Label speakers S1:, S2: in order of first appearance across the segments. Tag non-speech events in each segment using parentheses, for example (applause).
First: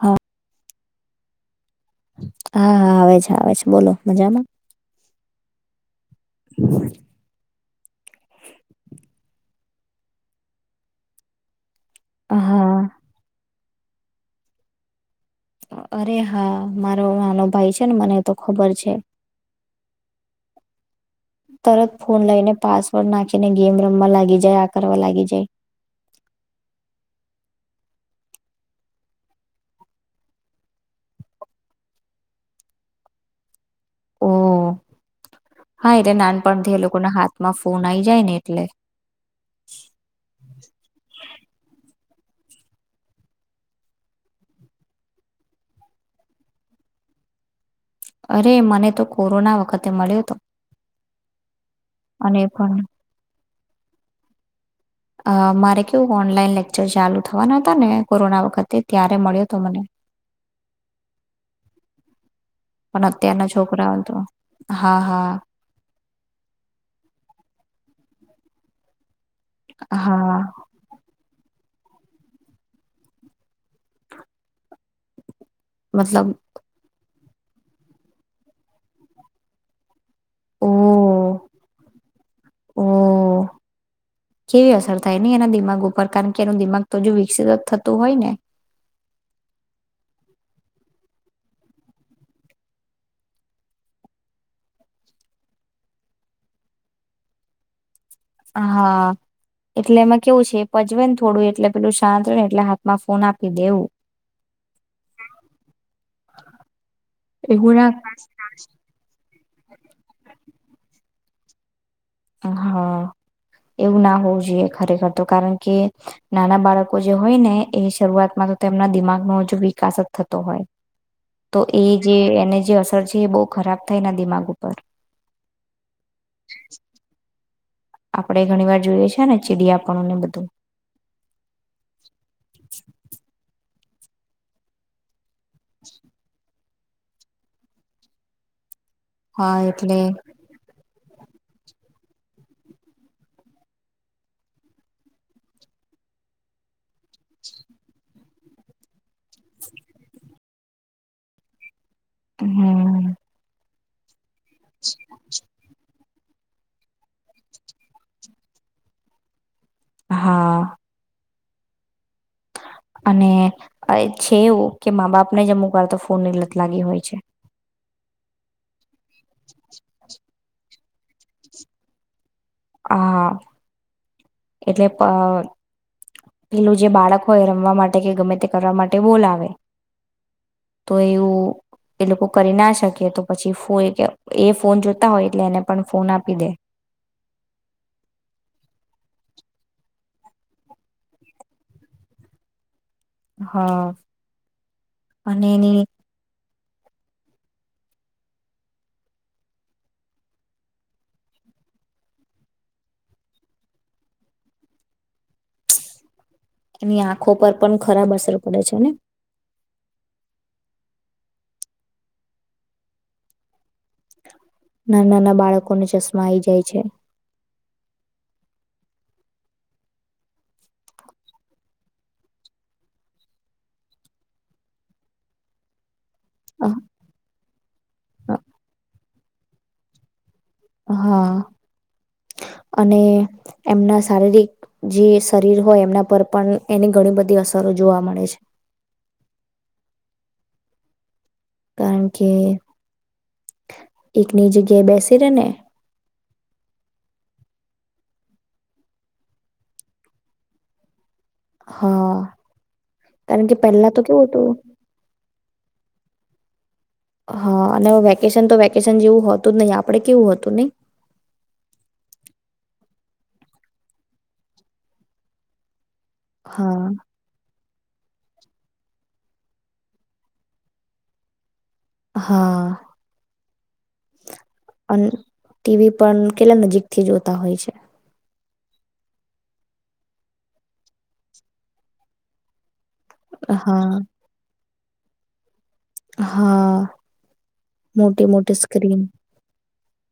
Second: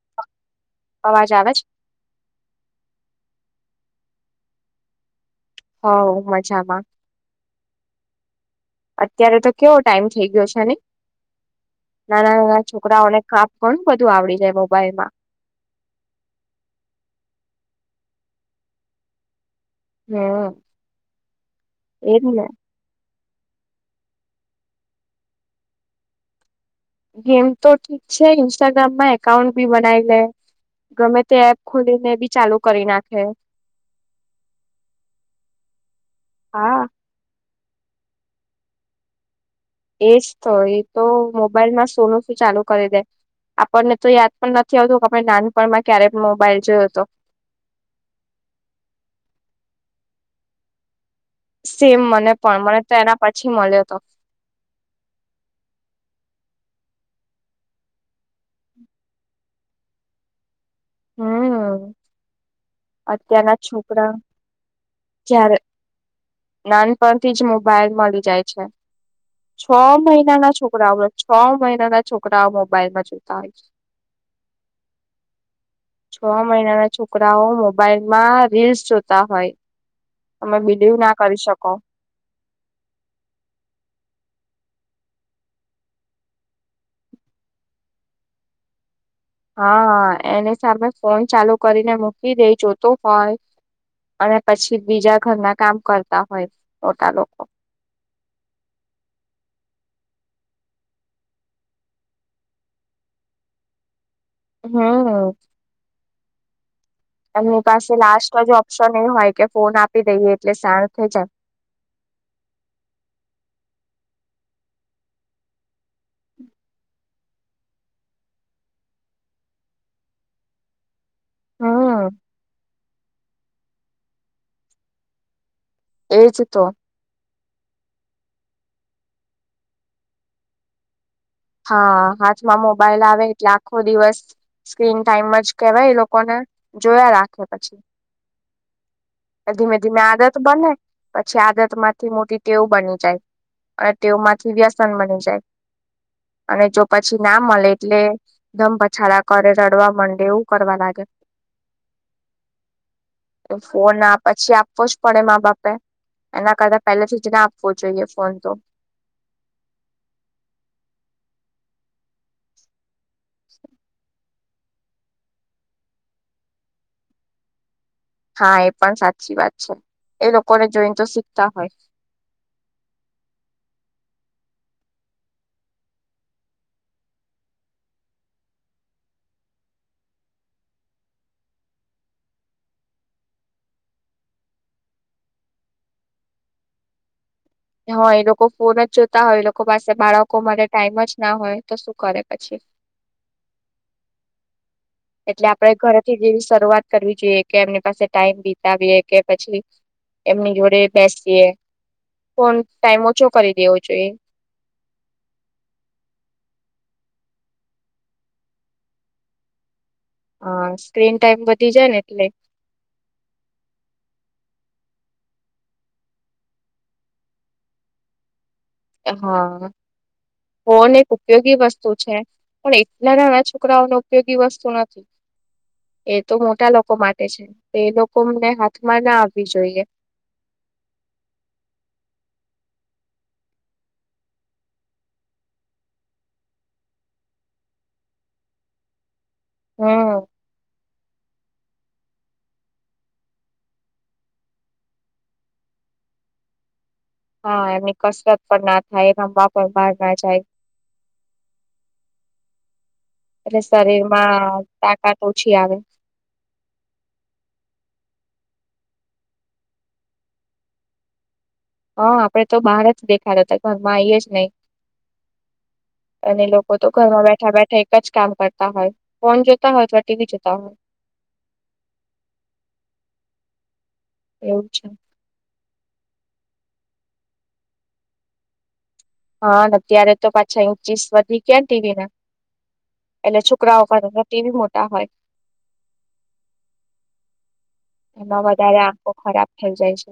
S1: હા.
S2: અવાજ આવે છે?
S1: હા, હા, આવે છે, આવે છે, બોલો મજામાં?
S2: હ મજામાં. અત્યારે તો કેવો ટાઈમ થઇ ગયો છે ને. નાના નાના
S1: હા
S2: છોકરાઓને કાપ ઘણું બધું આવડી જાય મોબાઈલ માં
S1: અરે હા મારો નાનો ભાઈ છે ને મને તો ખબર છે.
S2: હમ
S1: તરત
S2: એજ
S1: ફોન
S2: ને
S1: લઈને પાસવર્ડ નાખી. તેને ગેમ રમવા લાગી જાય આ કરવા લાગી જાય.
S2: ગેમ તો ઠીક છે ઇન્સ્ટાગ્રામમાં એકાઉન્ટ બી બનાવી લે ગમે તે એપ ખોલીને બી ચાલુ કરી નાખે.
S1: ઓ હા એટલે નાનપણથી
S2: હા
S1: એ લોકોના હાથ માં ફોન આવીઈ જાય ને એટલે.
S2: એજ તો એ તો મોબાઈલમાં સોનો ચાલુ કરી દે આપણને તો યાદ પણ નથી આવતું કે આપણે નાનપણમાં ક્યારે મોબાઈલ જોયો હતો.
S1: અરે મને તો કોરોના વખતે મળ્યો હતો.
S2: સેમ મને પણ મને તો એના પછી મળ્યો હતો.
S1: અ મારે કેવું ઓનલાઈન લેક્ચર ચાલુ થવાના હતા ને કોરોના વખતે ત્યારે મળ્યો તો મને.
S2: હમ
S1: પણ અત્યારના છોકરાઓ તો હા હા.
S2: જ્યારે નાનપણથી જ મોબાઈલ મળી જાય છે. છ મહિના
S1: હા
S2: ના છોકરા આવડ છ મહિના નાના છોકરાઓ મોબાઈલમાં જોતા હોય છે. છ
S1: મતલબ
S2: મહિના ના છુ. છોકરાઓ મોબાઈલમાં રીલ્સ જોતા હોય. અમે બી દેવું
S1: હ
S2: નાખ
S1: હમ. કેવી અસર થાય નને એના દિમાગ ઉપર કારણ કે એનું દિમાગ તો હજુ વિકસિત થતું હોય ને.
S2: હા એની સામે ફોન ચાલુ કરીને મૂકી દે જોતો હોય અને પછી બીજા ઘરના કામ કરતા હોય મોટા લોકો
S1: હા એટલે એમાં કેવું છે પજવેને થોડું એટલે પેલું શાંત ને એટલે હાથમાં ફોન આપી દેવું.
S2: હા એમની
S1: એવું એવું
S2: પાસે
S1: ના
S2: લાસ્ટ જ ઓપ્શન એ હોય કે ફોન આપી દઈએ એટલે સારું થ જાય.
S1: હા એવું ના હોવું જોઈએ ખરેખર તો કારણ કે નાના બાળકો જે હોય ને એ શરૂઆતમાં તો તેમના દિમાગનો હજુ વિકાસ જ થતો હોય. તો એ
S2: હમ
S1: જે એને જે અસર છે એ બહુ ખરાબ. થઈ ના દિમાગ ઉપર
S2: એજ તો
S1: આપણે ઘણી વાર જોઈએ છે ને ચીડીયાપણ ને બધું
S2: હા, હાથમાં મોબાઈલ આવે એટલા ખો દિવસ સ્ક્રીન ટાઈમ અજ કેવાય એ લોકોને જોયા રાખે પછી. પર
S1: હા
S2: ધીમે
S1: એટલે
S2: ધીમે આદત બને પછી આદત માંથી મોટી ટેવ બની જાય અને ટેવ માંથી વ્યસન બની જાય. અને ચો પછી ના મલે એટલે દમ પછાડા કરે રડવા માંડે એવું કરવા લાગે.
S1: હમ્મ.
S2: તો ફોન આ પછી આપવો જ પડે મા બાપે. એના કરતા પહેલા સુધી ના આપવો જોઈએ ફોન તો.
S1: હા. અને અએ છે એવું કે મા બાપ ને જ અમુક વા તો ફોન ની લત લાગી હોય છે.
S2: હા, એ પણ સાચ અછી વાત છે એ લોકો કર જયંત શીખતા હો.
S1: હા. એટલે પેલું જે બાળક હોય રમવા માટે કે ગમે તે કરવા માટે બોલ આવે તો એવું એ લોકો કરી ના શકે તો પછી એ ફોન જોતા હોય એટલે એને પણ ફોન આપી દે
S2: હ એ લોકો ફોન જ જોતા હોય એ લોકો પાસે બાળકો મરે ટાઈમ જ ના હોય તો શું કરે પછી.
S1: હા.
S2: એટલે
S1: અને
S2: આપડે
S1: એની
S2: ઘરે થી જવી શઆત કરવી જોઈએ કે એમની પાસે ટાઈમ બતાવીએ કે પછી એમની જોડે બેસીએ ટાઈમ ઓછો કરી દેવો જોઈએ.
S1: ની આંખો પર પણ ખરાબ અસર પડે છે ને.
S2: હ સ્ક્રીન ટાઈમ વધી જાયને એટલે
S1: ના નાના બાળકોને ચશ્મા આઈ જાય છે.
S2: હા ફોન એક ઉપયોગી વસ્તુ છે પણ એટલા નાના છોકરાઓનો ઉપયોગી વસ્તુ નથી. તો મોટા લોકો માટે છે. એ લોકો અમને હાથમાં ના આવવી જોઈએ.
S1: હા અને એમના શારીરિક જે શરીર હોય એમના પર પણ એની ઘણી બધી અસરો જોવા મળે છે.
S2: હમ
S1: કારણ કે એકની જગ્યાએ બેસી રે ને
S2: હા એમની કસરત પણ ના થાય રમવા પણ બહાર ના જાય.
S1: હા કારણ કે
S2: એટલે
S1: પહેલા તો કેવું હતું.
S2: શરીરમાં તાકાત ઓછી આવે
S1: હા અને વેકેશન તો વેકેશન જેવું હો હતું જ નહ આપડે કેવું હતું નહી.
S2: હા, આપડે તો બહાર જ દેખાડે હતા ઘરમાં આઈ એજ નહી. અને લોકો તો
S1: હા
S2: ઘરમાં બેઠા બેઠા જ કામ કરતા હોય ફોન જોતા હોય અથવા ટી વી જોતા હોય.
S1: હા.
S2: એવું છે.
S1: ટી વી પણ કેટલા નજીક થી જોતા હોય છે.
S2: હા, અત્યારે તો પાછા યુ ચીસ વધી ગયા ના ટવી ના. એટલે છોકરાઓ
S1: હા
S2: પાછા ટી વી માં તા હોય.
S1: હા, મોટી
S2: એમાં
S1: મોટી
S2: વધારે
S1: સ્ક્રીન.
S2: આંખો ખરાબ થઈ જાય છે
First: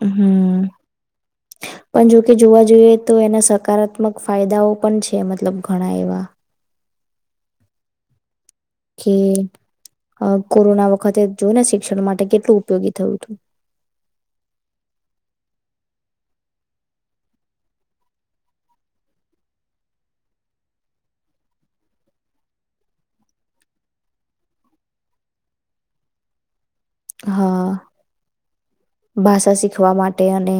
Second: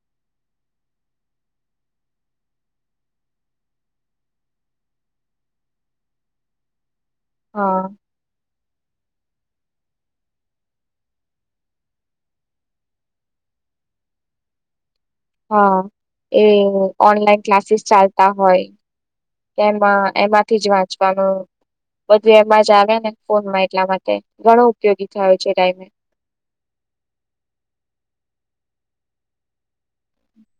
S1: હમ્મ. પણ જોકે જોવા જોઈએ તો એના સકારાત્મક ફાયદાઓ પણ છે મતલબ ઘણા એવા.
S2: હા.
S1: કે અહ કોરોના વખતે જોયને શિક્ષણ માટે કેટલું ઉપયોગી થયું તું.
S2: હા, એ ઓનલાઈન ક્લાસીસ ચાલતા હોય. તેમાં એમાંથી જ વાંચવાનું બધું એમાં જ આવે ને ફોનમાં એટલા માટે ઘણો ઉપયોગી થયો છે એ ટાઈમે.
S1: હા, ભાષા શીખવા માટે અને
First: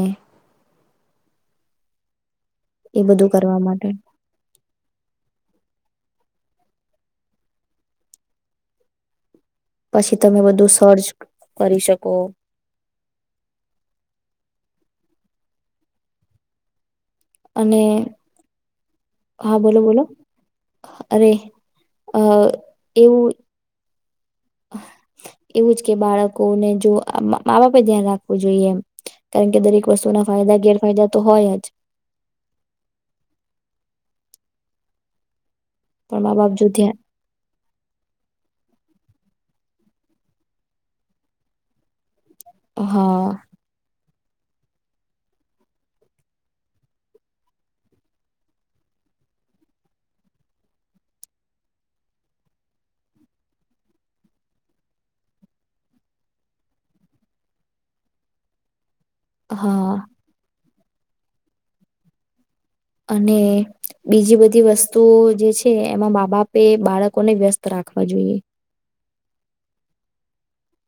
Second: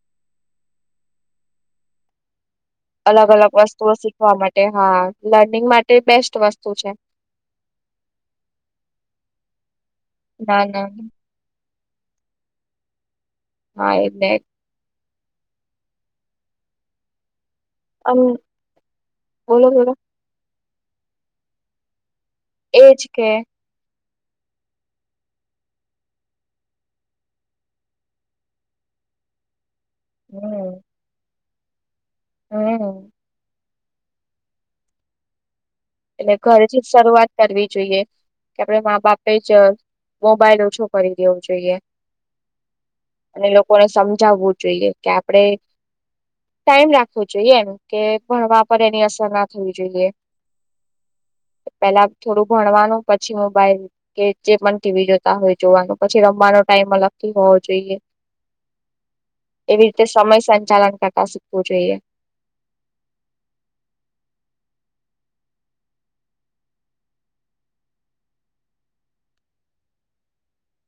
S1: એ
S2: અલગ
S1: બધું
S2: અલગ
S1: કરવા માટે
S2: વસ્તુઓ શીખવા માટે હા લર્નિંગ માટ ટે બેસ્ટ વસ્તુ છે.
S1: પછી તમે
S2: ના
S1: બધું
S2: ના
S1: સર્ચ કરી શકો.
S2: હા એલે
S1: અને
S2: આમ
S1: હા બોલો બોલો અરે અ
S2: એજ કે
S1: એવું એવું જ કે બાળકોને જો મા બાપે ધ્યાન રાખવું જોઈએ એમ કારણ કે દરેક વસ્તુ ના ફાયદા
S2: હમ
S1: ગેરફાયદા તો હોય જ.
S2: હમ
S1: પણ
S2: એટલે
S1: મા બાપ જો
S2: ઘરથી જ
S1: ધ્યાન
S2: શરૂઆત કરવી જોઈએ કે આપડે મા બાપ પીચર્ મોબાઈલ ઓછો કરી દેવું જોઈએ.
S1: હા
S2: અને લોકોને સમજ જવું જોઈએ કે આપણે ટાઈમ રાખવો જોઈએ એમ કે ભણવા પર એની અસર ના થવી જોઈએ. પેલા થોડું ભણવાનું પછી મોબાઈલ કે જે પણ ટીવી જોતા હોય જોવાનું પછી રમવાનો ટાઈમ અલગથી હોવો જોઈએ. એવી
S1: હા
S2: રીતે સમય સાજ ચાલન કકાસિકવ જોઈએ.
S1: અને બીજી બધી વસ્તુઓ જે છે એમાં બા બાપે બાળકોને વ્યસ્ત રાખવા જોઈએ.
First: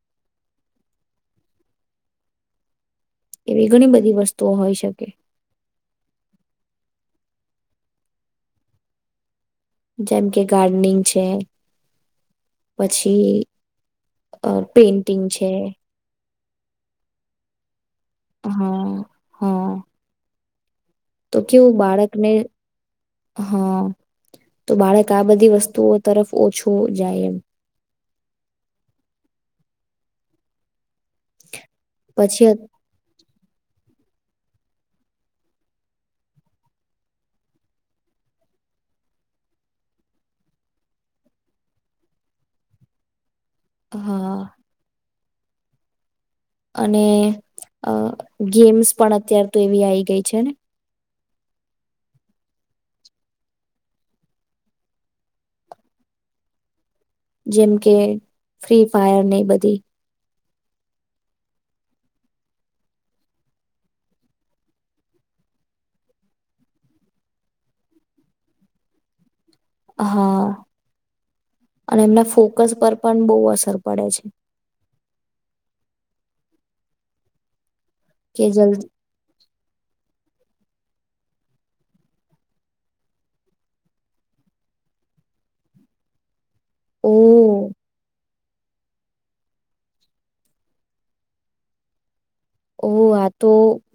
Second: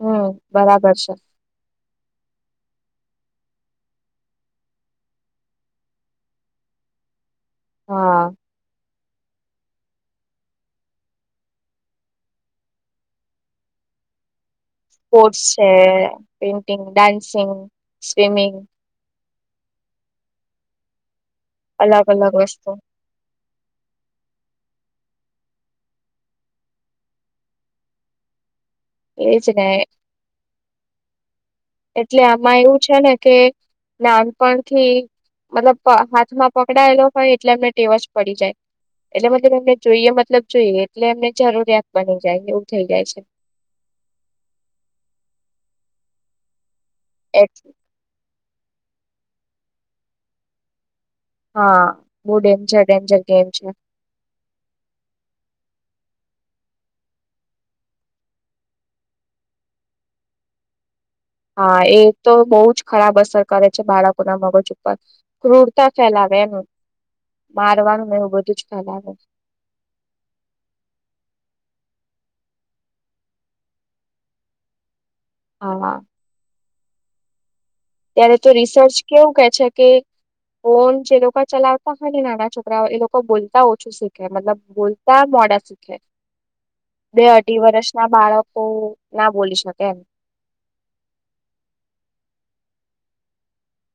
S2: હમ બરાબર છે.
S1: એવી ઘણી બધી વસ્તુઓ હોઈ શકે.
S2: હા
S1: જેમ કે ગાર્ડનિંગ છે પછી અ પેઇન્ટિંગ
S2: સ્પોર્ટસ છે. પેઇન્ટિંગ, ડાન્સિંગ સ્વિમિંગ
S1: હા હા. તો કેવું
S2: અલગ
S1: બાળકને
S2: અલગ વસ્તુ
S1: હા તો બાળક તા આ બધી વસ્તુઓ તરફ ઓછું જાય એમ.
S2: એજ ને એટલે
S1: પછી અત
S2: આમાં એવું છે ને કે નાનપણથી મતલબ પ હાથમાં પકડાયેલો હોય એટલે એમને ટેવ જ પડી જાય એટલે મતલબ એમને જોઈએ મતલબ જોઈએ એટલે એમને જરૂરિયાત બની જાય એવું થઇ જાય છે.
S1: હા. અને
S2: એટ
S1: અહ ગેમ્સ પણ અત્યાર તો એવી આઈ ગઈ છે ને?
S2: હા, બહુ ડેન્જર ડેન્જર ગેમ છે.
S1: જેમ કે ફ્રી ફાયર ને એ બધી.
S2: હા, એ તો બહુ જ ખરાબ અસર કરે છે બાળકો ના મગજ ઉપર ક્રુરતા ફેલાવે એનું મારવાનુંને એવું બધું જ ફેલાવે.
S1: હા, અને એમના ફોકસ પર પણ બહુ અસર પડે છે.
S2: હા. ત્યારે
S1: કે
S2: તો
S1: જલ્દી
S2: રિસર્ચ કેવું કે છે કે ફોન જે લોકો ચલાવતા હોય ને નાના છોકરાઓ એ લોકો બોલતા ઓછું શીખે મતલબ બોલતા મોડા શીખે.
S1: ઓ
S2: બે અઢી વર્ષ ના બાળકો તો ના બોલી શકે એમ.
S1: ઓ આ તો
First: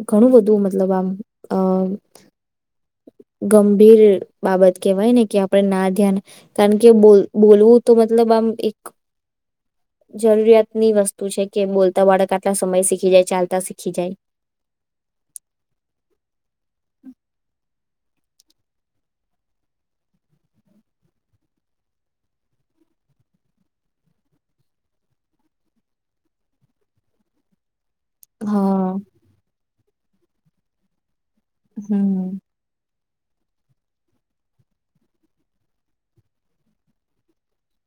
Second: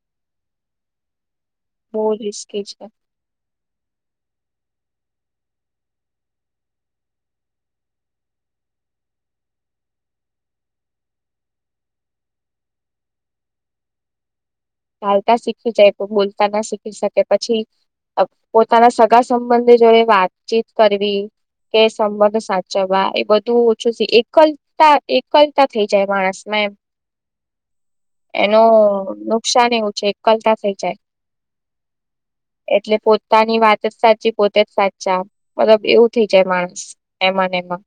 S1: ઘણું બધું મતલબ આમ. અ
S2: મો રસ કે જ
S1: ગંભીર બાબત કેહેવાય ને કે આપડણે ના ધ્યાન કારણ કે બોલવું તો મતલબ આમ એક જરૂરિયાતની વસ્તુ છે કે બોલતા બાળક આટલા સમય શીખી જાય ચાલતા શીખી જાય.
S2: ચાલતા શીખી જાય બોલતા ના શીખી શકે પછી પોતાના સગા સંબંધ જોડે વાતચીત કરવી કે સંબંધ સાચવવા એ બધું ઓછું એકલતા એકલતા થઈ જાય માણસમાં એમ એનો
S1: હા
S2: એવું છે એકલતા થઈ જાય.
S1: હમ
S2: એટલે પોતાની વાત જ સાચી પોતે જ સાચા મતલબ એવું થઈ જાય માણસ એમાંને એમાં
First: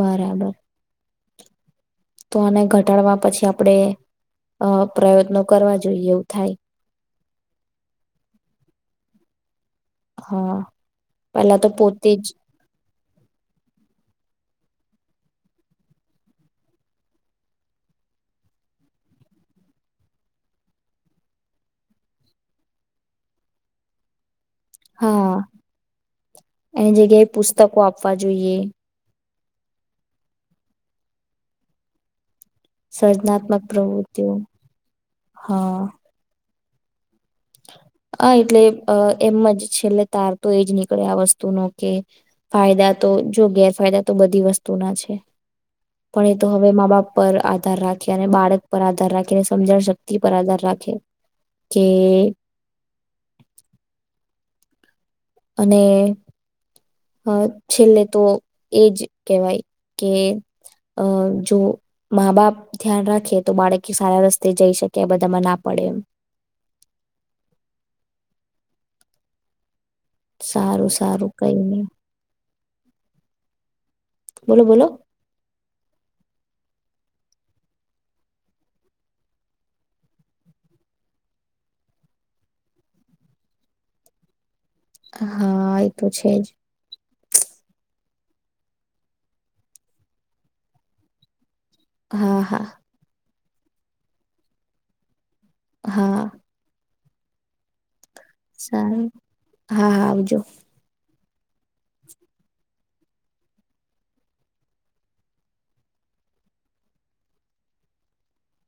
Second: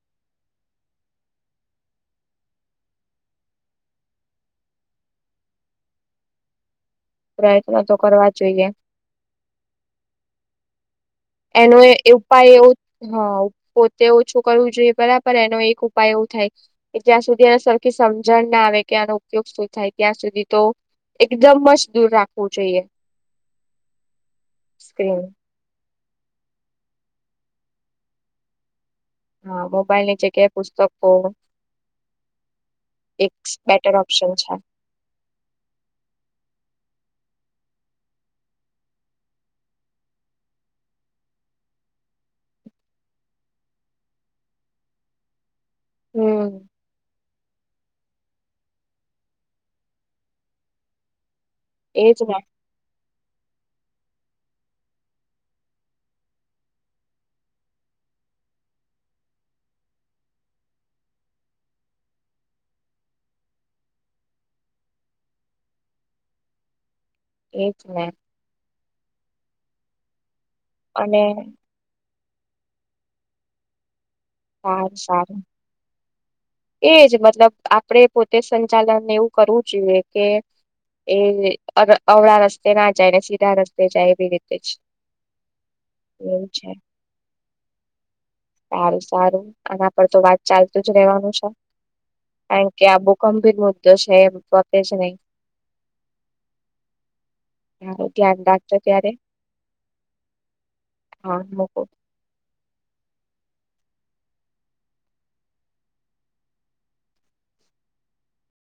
S1: બરાબર તો આને ઘટાડવા પછી આપણેે અ પ્રયત્નો કરવા જોઈએ એવું થાય.
S2: પ્રયત્ન તો કરવા જ જોઈએ.
S1: હા પેલા તો
S2: એનો
S1: પોતે જ
S2: ઉપાય એવ હ પોતે ઓછું કરવું. જોએ બરાબર એનો એક ઉપાય એવું થાય કે જ્યાં સુધી એ સરખી સમજણ ના આવે કે આનો ઉપયોગ શું થાય ત્યાં સુધી તો એકદમ જ દૂર રાખવું જોઈએ. સ્ક્રીન
S1: હા એની જગ્યાએ પુસ્તકો આપવા જોઈએ.
S2: હા મોબાઈલની જગ્યાએ પુસ્તકો એક
S1: સર્જનાત્મક
S2: બેટર
S1: પ્રવૃતિઓ
S2: ઓપ્શન છે
S1: હા. હ એટલે એમ જ છેલ્લે તાર તો એજ નીકળે આ વસ્તુનો કે ફાયદા તો જો ગેરફાયદા તો બધી વસ્તુના છે. પણ એ તો
S2: હમ
S1: હવે મા બાપ પર આધાર રાખે અને બાળક પર આધાર રાખે અને સમજણ શક્તિ પર આધાર રાખે. કે
S2: એજમાં
S1: અને છેલ્લે તો એજ કહેવાય કે જો મા બાપ ધ્યાન રાખે તો બાળક સારા રસ્તે જઈ શકે બધામાં ના પડે એ
S2: એ જ ને,
S1: સારું
S2: અને
S1: સારું કઈ નઈ. બોલો બોલો
S2: સારું સારું! એજ મતલબ આપડે પોતે સંચાલન એવું કરવું જોઈએ, કે એ અવળા રસ્તે ના જાય ને સીધા રસ્તે જાય. એવી રીતે જ
S1: હા એ તો છે જ
S2: સારું સારું આના પર તો વાત ચાલતું જ રેવાનું છે. હ
S1: હા હા
S2: કારણ કે આ ભૂકંપ (unintelligible) ગભ મુદ છે પતે છે નહી
S1: હા!
S2: હમ!
S1: સારું, હા હા આવજો
S2: હા!